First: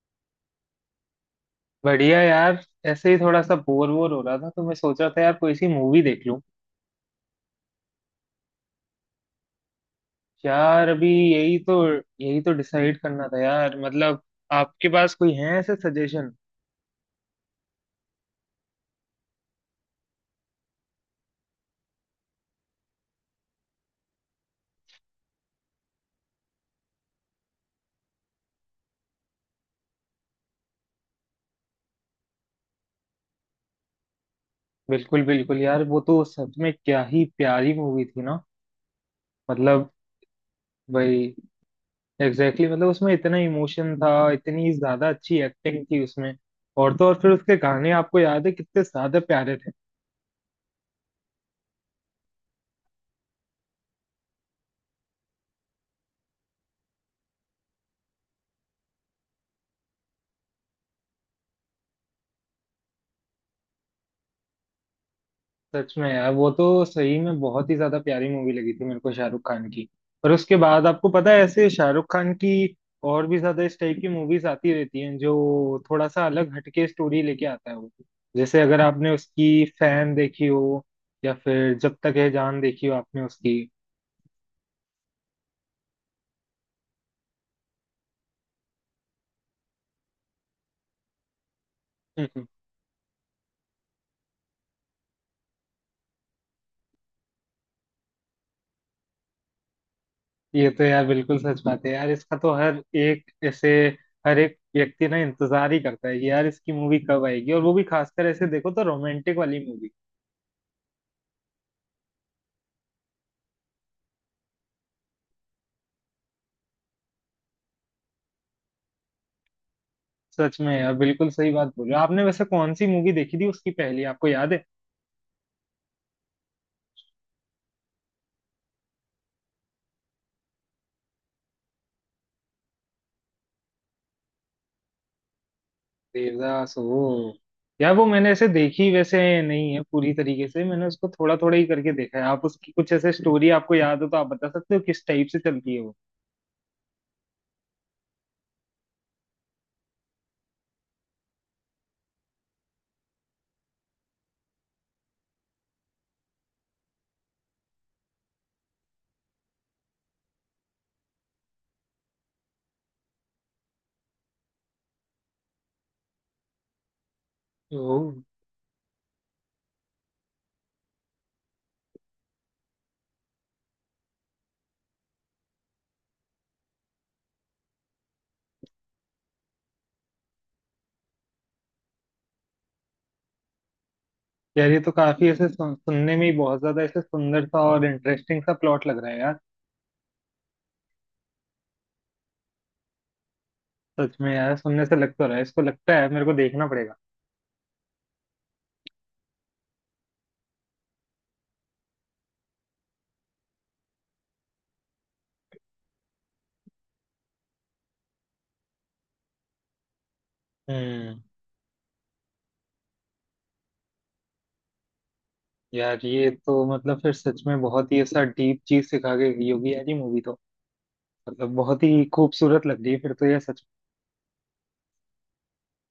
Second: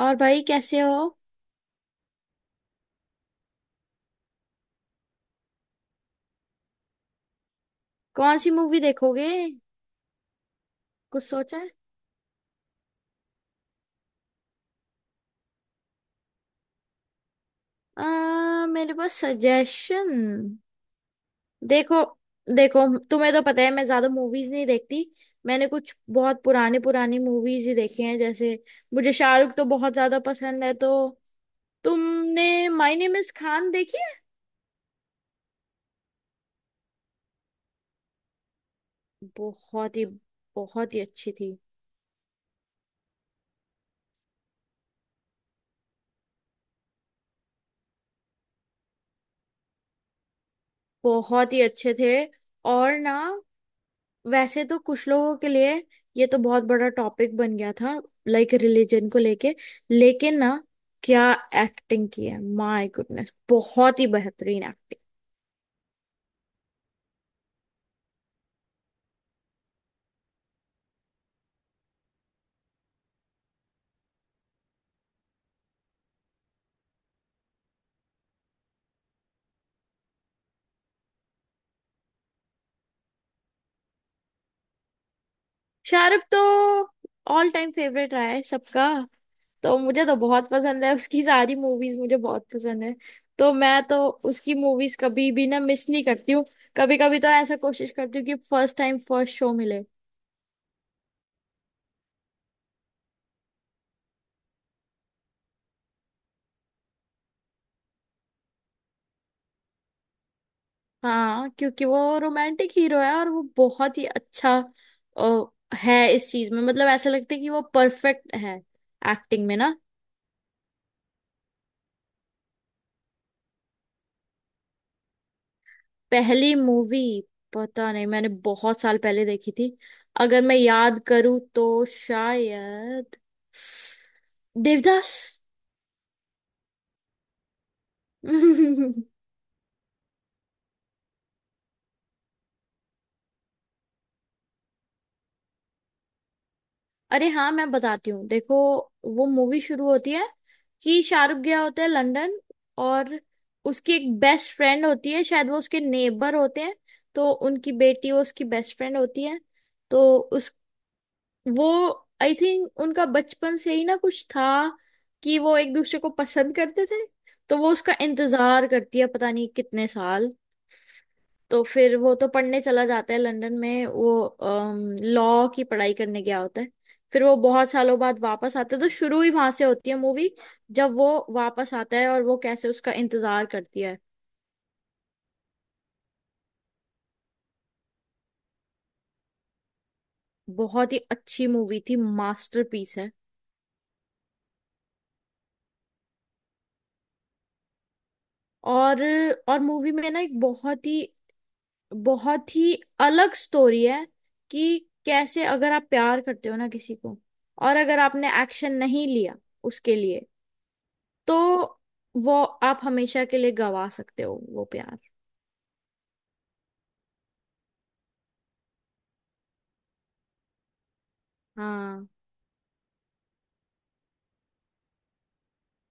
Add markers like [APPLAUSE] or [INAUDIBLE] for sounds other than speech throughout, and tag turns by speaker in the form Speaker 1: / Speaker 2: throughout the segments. Speaker 1: और भाई कैसे हो।
Speaker 2: बढ़िया यार। ऐसे ही थोड़ा सा बोर वोर हो रहा था तो मैं सोच रहा था यार कोई सी मूवी देख लूं।
Speaker 1: कौन सी मूवी देखोगे।
Speaker 2: यार अभी
Speaker 1: कुछ
Speaker 2: यही
Speaker 1: सोचा है।
Speaker 2: तो यही तो डिसाइड करना था यार मतलब। आपके पास कोई है ऐसे सजेशन?
Speaker 1: मेरे पास सजेशन। देखो देखो, तुम्हें तो पता है मैं ज्यादा मूवीज नहीं देखती। मैंने कुछ बहुत पुराने पुरानी मूवीज ही देखी हैं। जैसे मुझे शाहरुख तो बहुत ज्यादा पसंद है, तो तुमने माय नेम इज खान देखी है।
Speaker 2: बिल्कुल बिल्कुल यार वो तो सच में क्या ही प्यारी मूवी थी ना। मतलब
Speaker 1: बहुत ही अच्छी
Speaker 2: भाई
Speaker 1: थी।
Speaker 2: एग्जैक्टली मतलब उसमें इतना इमोशन था इतनी ज्यादा अच्छी एक्टिंग थी उसमें। और तो और फिर उसके गाने आपको याद है कितने ज्यादा प्यारे थे।
Speaker 1: बहुत ही अच्छे थे। और ना, वैसे तो कुछ लोगों के लिए ये तो बहुत बड़ा टॉपिक बन गया था, लाइक रिलीजन को लेके। लेकिन ना, क्या एक्टिंग की है। माय गुडनेस, बहुत ही बेहतरीन एक्टिंग।
Speaker 2: सच में यार वो तो सही में बहुत ही ज्यादा प्यारी मूवी लगी थी मेरे को शाहरुख खान की। पर उसके बाद आपको पता है ऐसे शाहरुख खान की और भी ज्यादा इस टाइप की मूवीज आती रहती हैं जो थोड़ा सा अलग हटके स्टोरी लेके आता है वो। जैसे अगर आपने उसकी फैन देखी हो या फिर जब तक है जान देखी हो आपने उसकी।
Speaker 1: शाहरुख तो ऑल टाइम फेवरेट रहा है सबका। तो मुझे तो बहुत पसंद है, उसकी सारी मूवीज मुझे बहुत
Speaker 2: हम्म।
Speaker 1: पसंद है। तो मैं तो उसकी मूवीज कभी भी ना मिस नहीं करती हूँ। कभी कभी तो ऐसा कोशिश करती हूँ कि फर्स्ट टाइम फर्स्ट शो मिले।
Speaker 2: ये तो यार बिल्कुल सच बात है यार। इसका तो हर एक ऐसे हर एक व्यक्ति ना इंतजार ही करता है कि यार इसकी मूवी कब आएगी और वो भी खासकर ऐसे देखो तो रोमांटिक वाली मूवी।
Speaker 1: हाँ, क्योंकि वो रोमांटिक हीरो है, और वो बहुत ही अच्छा अ, है इस चीज में। मतलब ऐसा लगता है कि वो परफेक्ट है एक्टिंग में ना।
Speaker 2: सच में यार बिल्कुल सही बात बोल रहे हो आपने। वैसे कौन सी मूवी देखी थी उसकी पहली आपको याद है?
Speaker 1: पहली मूवी, पता नहीं मैंने बहुत साल पहले देखी थी। अगर मैं याद करूँ तो शायद देवदास।
Speaker 2: देवदास वो। यार वो मैंने ऐसे देखी
Speaker 1: [LAUGHS]
Speaker 2: वैसे नहीं है पूरी तरीके से। मैंने उसको थोड़ा थोड़ा ही करके देखा है। आप उसकी कुछ ऐसे स्टोरी आपको याद हो तो आप बता सकते हो किस टाइप से चलती है वो।
Speaker 1: अरे हाँ, मैं बताती हूँ। देखो, वो मूवी शुरू होती है कि शाहरुख गया होता है लंदन। और उसकी एक बेस्ट फ्रेंड होती है, शायद वो उसके नेबर होते हैं, तो उनकी बेटी वो उसकी बेस्ट फ्रेंड होती है। तो उस वो आई थिंक उनका बचपन से ही ना कुछ था, कि वो एक दूसरे को पसंद करते थे। तो वो
Speaker 2: ओ।
Speaker 1: उसका इंतजार करती है, पता नहीं कितने साल। तो फिर वो तो पढ़ने चला जाता है लंदन में, वो लॉ की पढ़ाई करने गया होता है। फिर वो बहुत सालों बाद वापस आता है, तो शुरू ही वहां से होती है मूवी, जब वो वापस आता है और वो कैसे उसका इंतजार करती है।
Speaker 2: यार ये तो काफी ऐसे सुनने में ही बहुत ज्यादा ऐसे सुंदर सा और इंटरेस्टिंग सा प्लॉट लग रहा है यार।
Speaker 1: बहुत ही अच्छी मूवी थी, मास्टरपीस है।
Speaker 2: सच में यार सुनने से लग तो रहा है इसको लगता है मेरे को देखना पड़ेगा।
Speaker 1: और और मूवी में ना एक बहुत ही अलग स्टोरी है, कि कैसे अगर आप प्यार करते हो ना किसी को, और अगर आपने एक्शन नहीं लिया उसके लिए,
Speaker 2: हम्म।
Speaker 1: तो वो आप हमेशा के लिए गवा सकते हो वो प्यार।
Speaker 2: यार ये तो मतलब फिर सच में बहुत ही ऐसा डीप चीज सिखा के गई होगी यार ये मूवी तो। मतलब बहुत ही
Speaker 1: हाँ।
Speaker 2: खूबसूरत लग रही है फिर तो ये सच।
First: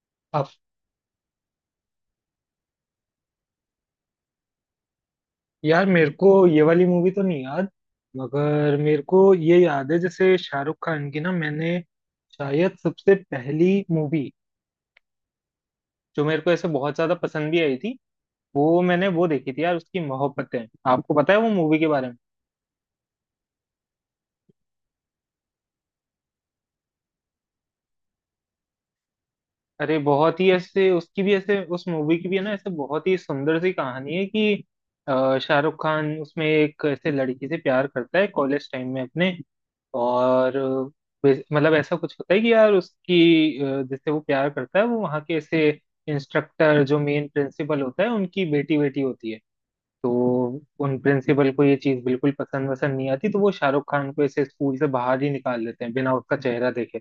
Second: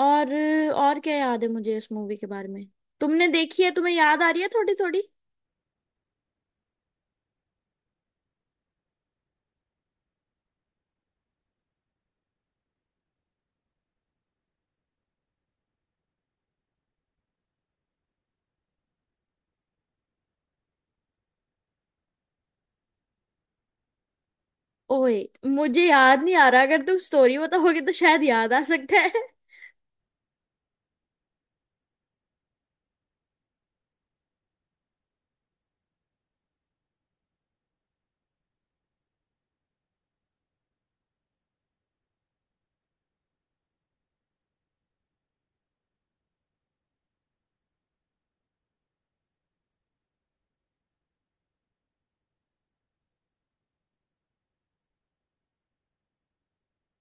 Speaker 1: और
Speaker 2: आप।
Speaker 1: और क्या याद है मुझे इस मूवी के बारे में। तुमने देखी है, तुम्हें याद आ रही है थोड़ी थोड़ी।
Speaker 2: यार मेरे को ये वाली मूवी तो नहीं याद। मगर मेरे को ये याद है जैसे शाहरुख खान की ना मैंने शायद सबसे पहली मूवी जो मेरे को ऐसे बहुत ज्यादा पसंद भी आई थी वो मैंने वो देखी थी यार उसकी मोहब्बतें। आपको पता है वो मूवी के बारे में?
Speaker 1: ओए, मुझे याद नहीं आ रहा। अगर तुम स्टोरी बताओगे तो शायद याद आ सकता है।
Speaker 2: अरे बहुत ही ऐसे उसकी भी ऐसे उस मूवी की भी है ना ऐसे बहुत ही सुंदर सी कहानी है कि शाहरुख खान उसमें एक ऐसे लड़की से प्यार करता है कॉलेज टाइम में अपने। और मतलब ऐसा कुछ होता है कि यार उसकी जिससे वो प्यार करता है वो वहाँ के ऐसे इंस्ट्रक्टर जो मेन प्रिंसिपल होता है उनकी बेटी बेटी होती है। तो उन प्रिंसिपल को ये चीज़ बिल्कुल पसंद वसंद नहीं आती तो वो शाहरुख खान को ऐसे स्कूल से बाहर ही निकाल देते हैं बिना उसका चेहरा देखे।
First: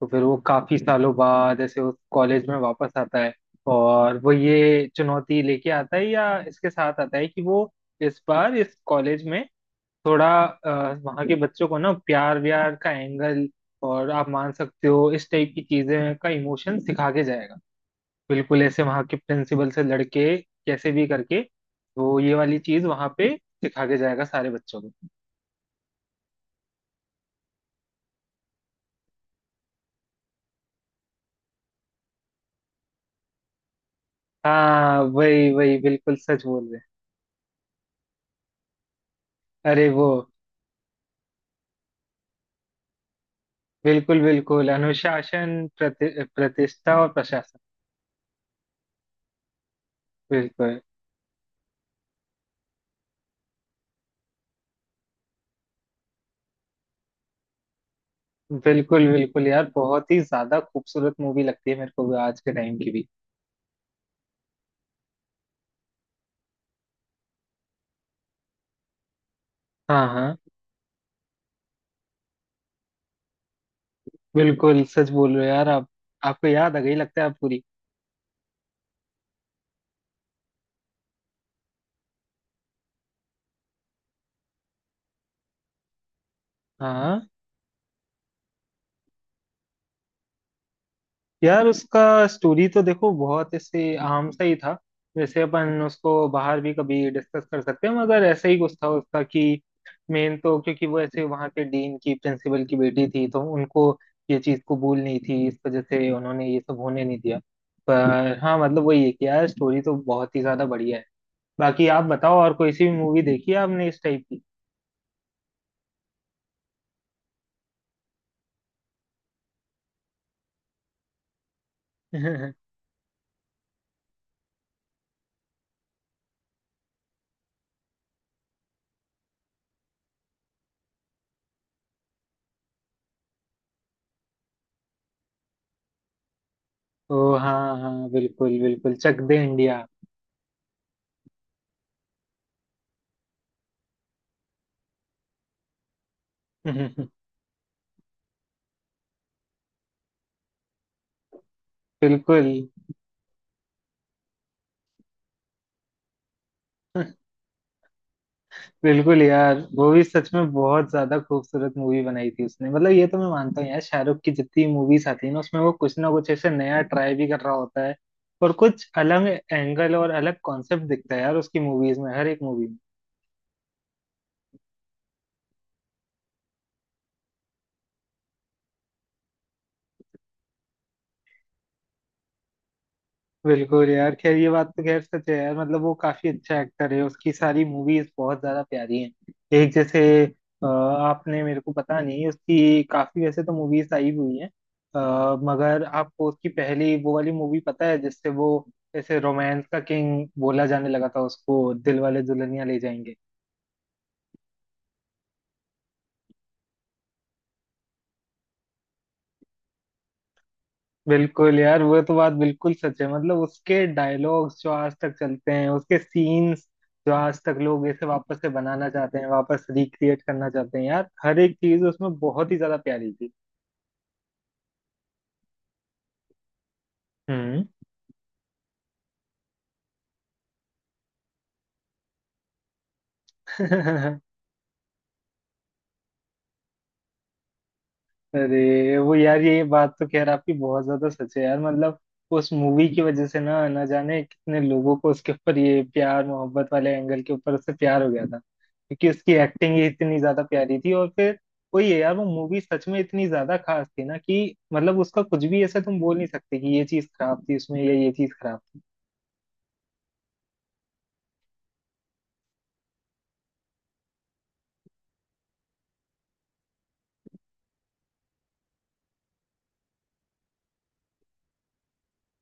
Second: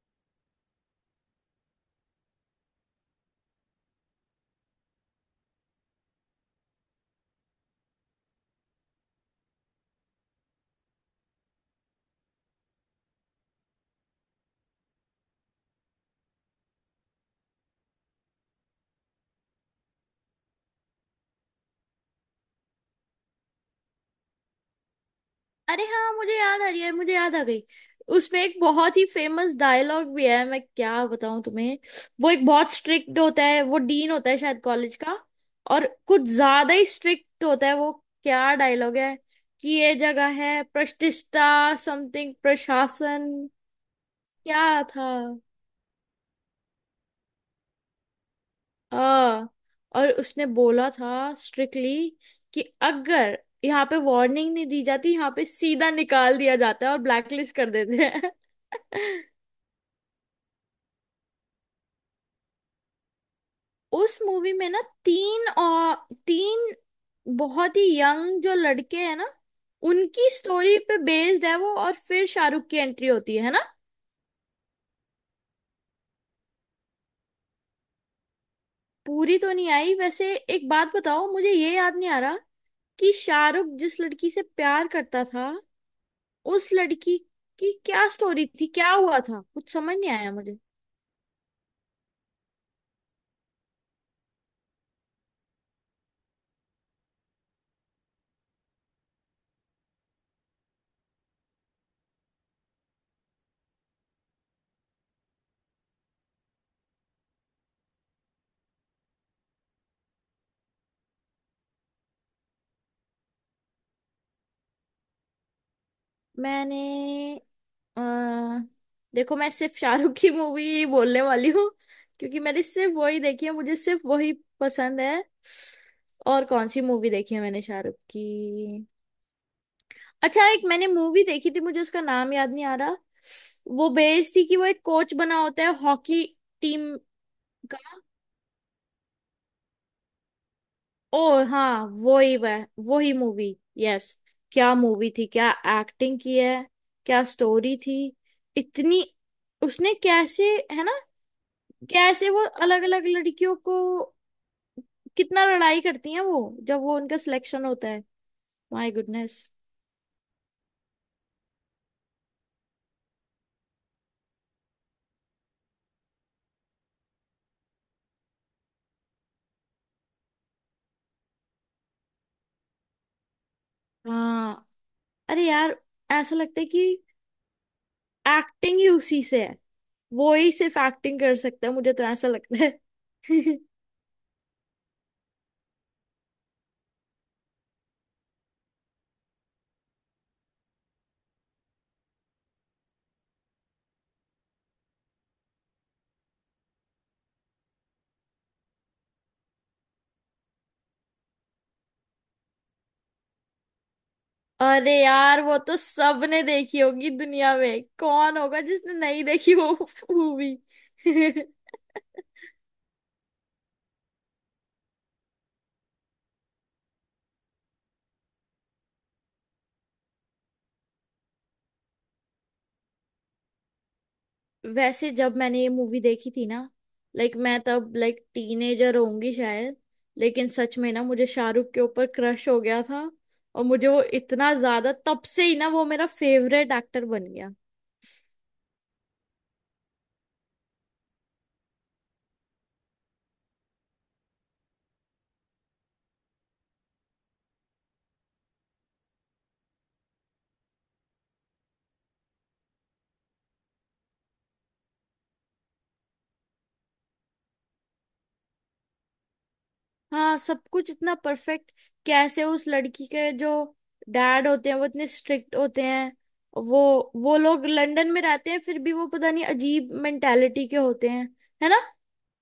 Speaker 2: तो फिर वो काफी सालों बाद ऐसे उस कॉलेज में वापस आता है और वो ये चुनौती लेके आता है या इसके साथ आता है कि वो इस बार इस कॉलेज में थोड़ा वहाँ के बच्चों को ना प्यार व्यार का एंगल और आप मान सकते हो इस टाइप की चीजें का इमोशन सिखा के जाएगा। बिल्कुल ऐसे वहाँ के प्रिंसिपल से लड़के कैसे भी करके वो ये वाली चीज वहाँ पे सिखा के जाएगा सारे बच्चों को।
Speaker 1: अरे हाँ, मुझे याद आ रही है, मुझे याद आ गई। उसमें एक बहुत ही फेमस डायलॉग भी है, मैं क्या बताऊं तुम्हें। वो एक बहुत स्ट्रिक्ट होता है, वो डीन होता है शायद कॉलेज
Speaker 2: हाँ
Speaker 1: का।
Speaker 2: वही वही
Speaker 1: और
Speaker 2: बिल्कुल
Speaker 1: कुछ
Speaker 2: सच बोल
Speaker 1: ज्यादा
Speaker 2: रहे
Speaker 1: ही
Speaker 2: हैं।
Speaker 1: स्ट्रिक्ट होता है वो। क्या डायलॉग है कि
Speaker 2: अरे
Speaker 1: ये
Speaker 2: वो
Speaker 1: जगह है प्रतिष्ठा, समथिंग प्रशासन।
Speaker 2: बिल्कुल बिल्कुल
Speaker 1: क्या था
Speaker 2: अनुशासन प्रतिष्ठा और प्रशासन।
Speaker 1: आ, और उसने
Speaker 2: बिल्कुल।
Speaker 1: बोला था स्ट्रिक्टली कि अगर यहाँ पे वार्निंग नहीं दी जाती, यहाँ पे सीधा निकाल दिया जाता है और ब्लैकलिस्ट कर देते हैं।
Speaker 2: बिल्कुल
Speaker 1: [LAUGHS]
Speaker 2: बिल्कुल यार बहुत ही ज्यादा खूबसूरत मूवी लगती है मेरे को भी आज के टाइम की भी।
Speaker 1: उस मूवी में ना तीन और तीन बहुत ही यंग जो लड़के हैं ना,
Speaker 2: हाँ
Speaker 1: उनकी
Speaker 2: हाँ
Speaker 1: स्टोरी पे बेस्ड है वो, और फिर शाहरुख की एंट्री होती है ना।
Speaker 2: बिल्कुल सच बोल रहे हो यार आप। आपको याद आ गई लगता है आप पूरी।
Speaker 1: पूरी तो नहीं आई। वैसे एक बात बताओ, मुझे ये याद नहीं आ रहा कि शाहरुख जिस लड़की से प्यार करता था, उस
Speaker 2: हाँ
Speaker 1: लड़की
Speaker 2: हाँ।
Speaker 1: की क्या स्टोरी थी, क्या हुआ था, कुछ समझ नहीं आया मुझे।
Speaker 2: यार उसका स्टोरी तो देखो बहुत ऐसे आम सा ही था। वैसे अपन उसको बाहर भी कभी डिस्कस कर सकते हैं मगर ऐसा ही कुछ था उसका कि मेन तो क्योंकि वो ऐसे वहाँ के डीन की प्रिंसिपल की बेटी थी तो उनको ये चीज़ कबूल नहीं थी इस वजह से उन्होंने ये सब होने नहीं दिया। पर हाँ मतलब वही है कि यार स्टोरी तो बहुत ही ज्यादा बढ़िया है। बाकी आप बताओ और कोई सी भी मूवी देखी है आपने इस टाइप की?
Speaker 1: मैंने अ, देखो, मैं सिर्फ शाहरुख की मूवी बोलने वाली हूँ, क्योंकि मैंने
Speaker 2: [LAUGHS]
Speaker 1: सिर्फ वही देखी है, मुझे सिर्फ वही पसंद है। और कौन सी मूवी देखी है मैंने शाहरुख की। अच्छा, एक मैंने मूवी देखी थी, मुझे उसका नाम याद नहीं आ रहा। वो बेस्ड थी कि वो एक कोच बना होता है हॉकी टीम।
Speaker 2: ओ हाँ हाँ बिल्कुल बिल्कुल चक दे इंडिया।
Speaker 1: ओ हाँ, वो ही मूवी। यस, क्या मूवी थी, क्या एक्टिंग की है, क्या
Speaker 2: [LAUGHS]
Speaker 1: स्टोरी थी, इतनी। उसने कैसे, है ना, कैसे वो
Speaker 2: बिल्कुल
Speaker 1: अलग अलग लड़कियों को कितना लड़ाई करती हैं वो जब वो
Speaker 2: [LAUGHS]
Speaker 1: उनका सिलेक्शन होता है। माय
Speaker 2: बिल्कुल
Speaker 1: गुडनेस।
Speaker 2: यार वो भी सच में बहुत ज्यादा खूबसूरत मूवी बनाई थी उसने। मतलब ये तो मैं मानता हूँ यार शाहरुख की जितनी मूवीज आती है ना उसमें वो कुछ ना कुछ ऐसे नया ट्राई भी कर रहा होता है। और कुछ अलग एंगल और अलग कॉन्सेप्ट दिखता है यार उसकी मूवीज में हर एक मूवी।
Speaker 1: हाँ, अरे यार, ऐसा लगता है कि एक्टिंग ही उसी से है, वो ही सिर्फ एक्टिंग कर सकता है, मुझे तो ऐसा लगता है। [LAUGHS]
Speaker 2: बिल्कुल यार खैर ये बात तो खैर सच है यार मतलब वो काफी अच्छा एक्टर है उसकी सारी मूवीज बहुत ज्यादा प्यारी हैं। एक जैसे आपने मेरे को पता नहीं उसकी काफी वैसे तो मूवीज आई हुई हैं। मगर आपको उसकी पहली वो वाली मूवी पता है जिससे वो ऐसे रोमांस का किंग बोला जाने लगा था उसको दिल वाले दुल्हनिया ले जाएंगे।
Speaker 1: अरे यार, वो तो सबने देखी होगी, दुनिया में कौन होगा जिसने नहीं देखी वो मूवी।
Speaker 2: बिल्कुल यार वो तो बात
Speaker 1: [LAUGHS]
Speaker 2: बिल्कुल सच है मतलब उसके डायलॉग्स जो आज तक चलते हैं उसके सीन्स जो आज तक लोग इसे वापस से बनाना चाहते हैं वापस रिक्रिएट करना चाहते हैं यार हर एक चीज उसमें बहुत ही ज्यादा प्यारी थी।
Speaker 1: वैसे जब मैंने ये मूवी देखी थी ना, लाइक मैं
Speaker 2: हम्म।
Speaker 1: तब लाइक टीनेजर होंगी शायद, लेकिन सच में ना मुझे शाहरुख के ऊपर क्रश हो गया था। और मुझे वो
Speaker 2: [LAUGHS]
Speaker 1: इतना ज्यादा तब से ही ना वो मेरा फेवरेट एक्टर बन गया।
Speaker 2: अरे वो यार ये बात तो खैर आपकी बहुत ज्यादा सच है यार मतलब उस मूवी की वजह से ना ना जाने कितने लोगों को उसके ऊपर ये प्यार मोहब्बत वाले एंगल के ऊपर उससे प्यार हो गया था क्योंकि उसकी एक्टिंग ही इतनी ज्यादा प्यारी थी और फिर वही है यार वो मूवी सच में इतनी ज्यादा खास थी ना कि मतलब उसका कुछ भी ऐसा तुम बोल नहीं सकते कि ये चीज खराब थी उसमें या ये चीज खराब थी।
Speaker 1: हाँ, सब कुछ इतना परफेक्ट। कैसे उस लड़की के जो डैड होते हैं वो इतने स्ट्रिक्ट होते हैं, वो वो लोग लंदन में रहते हैं फिर भी वो पता नहीं अजीब मेंटालिटी के होते हैं, है ना।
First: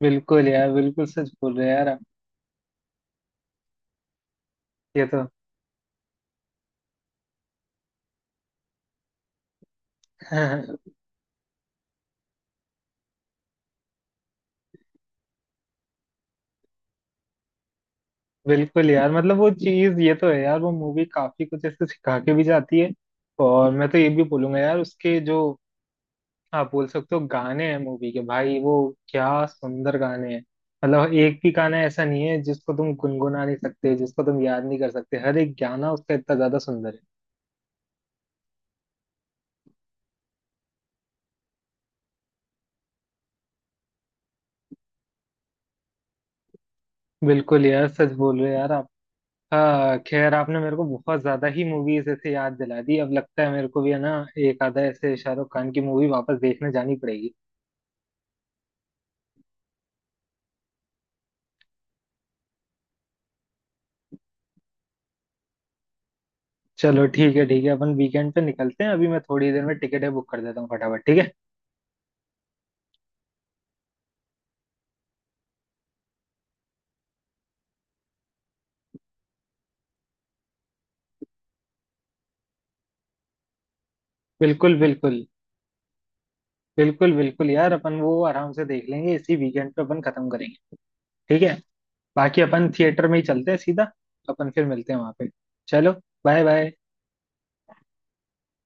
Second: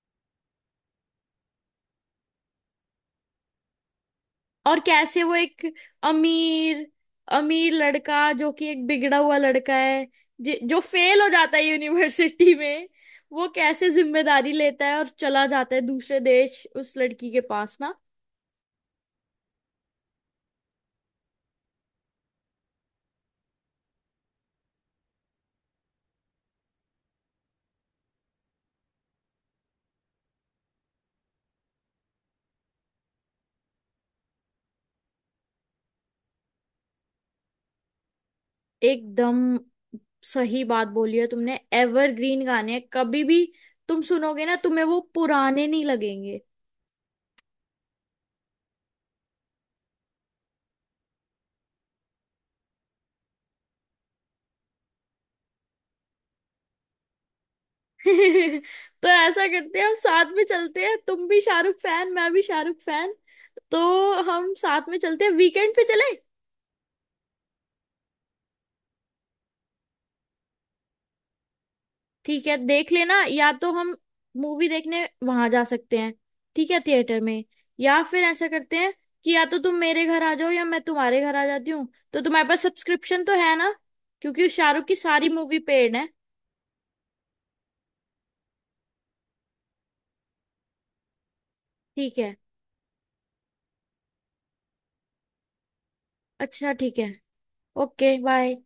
Speaker 2: बिल्कुल यार बिल्कुल सच बोल रहे हैं यार आप।
Speaker 1: और
Speaker 2: ये
Speaker 1: कैसे वो एक अमीर, अमीर लड़का जो कि एक बिगड़ा हुआ लड़का है,
Speaker 2: तो
Speaker 1: जो
Speaker 2: [LAUGHS]
Speaker 1: फेल हो जाता है यूनिवर्सिटी [LAUGHS] में, वो कैसे जिम्मेदारी लेता है और चला जाता है दूसरे देश उस लड़की के पास ना।
Speaker 2: बिल्कुल यार मतलब वो चीज ये तो है यार वो मूवी काफी कुछ ऐसे सिखा के भी जाती है। और मैं तो ये भी बोलूंगा यार उसके जो आप बोल सकते हो गाने हैं मूवी के भाई वो क्या सुंदर गाने हैं। मतलब एक भी गाना ऐसा नहीं है जिसको तुम गुनगुना नहीं सकते जिसको तुम याद नहीं कर सकते हर एक गाना उसका इतना ज्यादा सुंदर है।
Speaker 1: एकदम सही बात बोली है तुमने, एवरग्रीन गाने हैं। कभी भी तुम सुनोगे ना, तुम्हें वो पुराने नहीं लगेंगे।
Speaker 2: बिल्कुल यार सच बोल रहे हो यार आप। हाँ खैर आपने मेरे को बहुत ज्यादा ही मूवीज ऐसे याद दिला दी अब लगता है मेरे को भी है ना एक आधा ऐसे शाहरुख खान की मूवी वापस देखने जानी पड़ेगी।
Speaker 1: [LAUGHS] तो ऐसा करते हैं, हम साथ में चलते हैं, तुम भी शाहरुख फैन, मैं भी शाहरुख फैन, तो हम साथ में चलते हैं वीकेंड पे चले।
Speaker 2: चलो ठीक है अपन वीकेंड पे निकलते हैं अभी मैं थोड़ी देर में टिकटें बुक कर देता हूँ फटाफट ठीक है।
Speaker 1: ठीक है, देख लेना, या तो हम मूवी देखने वहां जा सकते हैं, ठीक है, थिएटर में, या फिर ऐसा करते हैं कि या तो तुम मेरे घर आ जाओ या मैं तुम्हारे घर आ जाती हूँ। तो तुम्हारे पास सब्सक्रिप्शन तो है ना, क्योंकि
Speaker 2: बिल्कुल
Speaker 1: शाहरुख की
Speaker 2: बिल्कुल
Speaker 1: सारी मूवी पेड है।
Speaker 2: बिल्कुल बिल्कुल यार अपन वो आराम से देख लेंगे इसी वीकेंड पे अपन खत्म करेंगे। ठीक है।
Speaker 1: ठीक है।
Speaker 2: बाकी अपन थिएटर में ही चलते हैं सीधा। अपन फिर मिलते हैं वहां पे। चलो बाय
Speaker 1: अच्छा
Speaker 2: बाय।
Speaker 1: ठीक है, ओके बाय।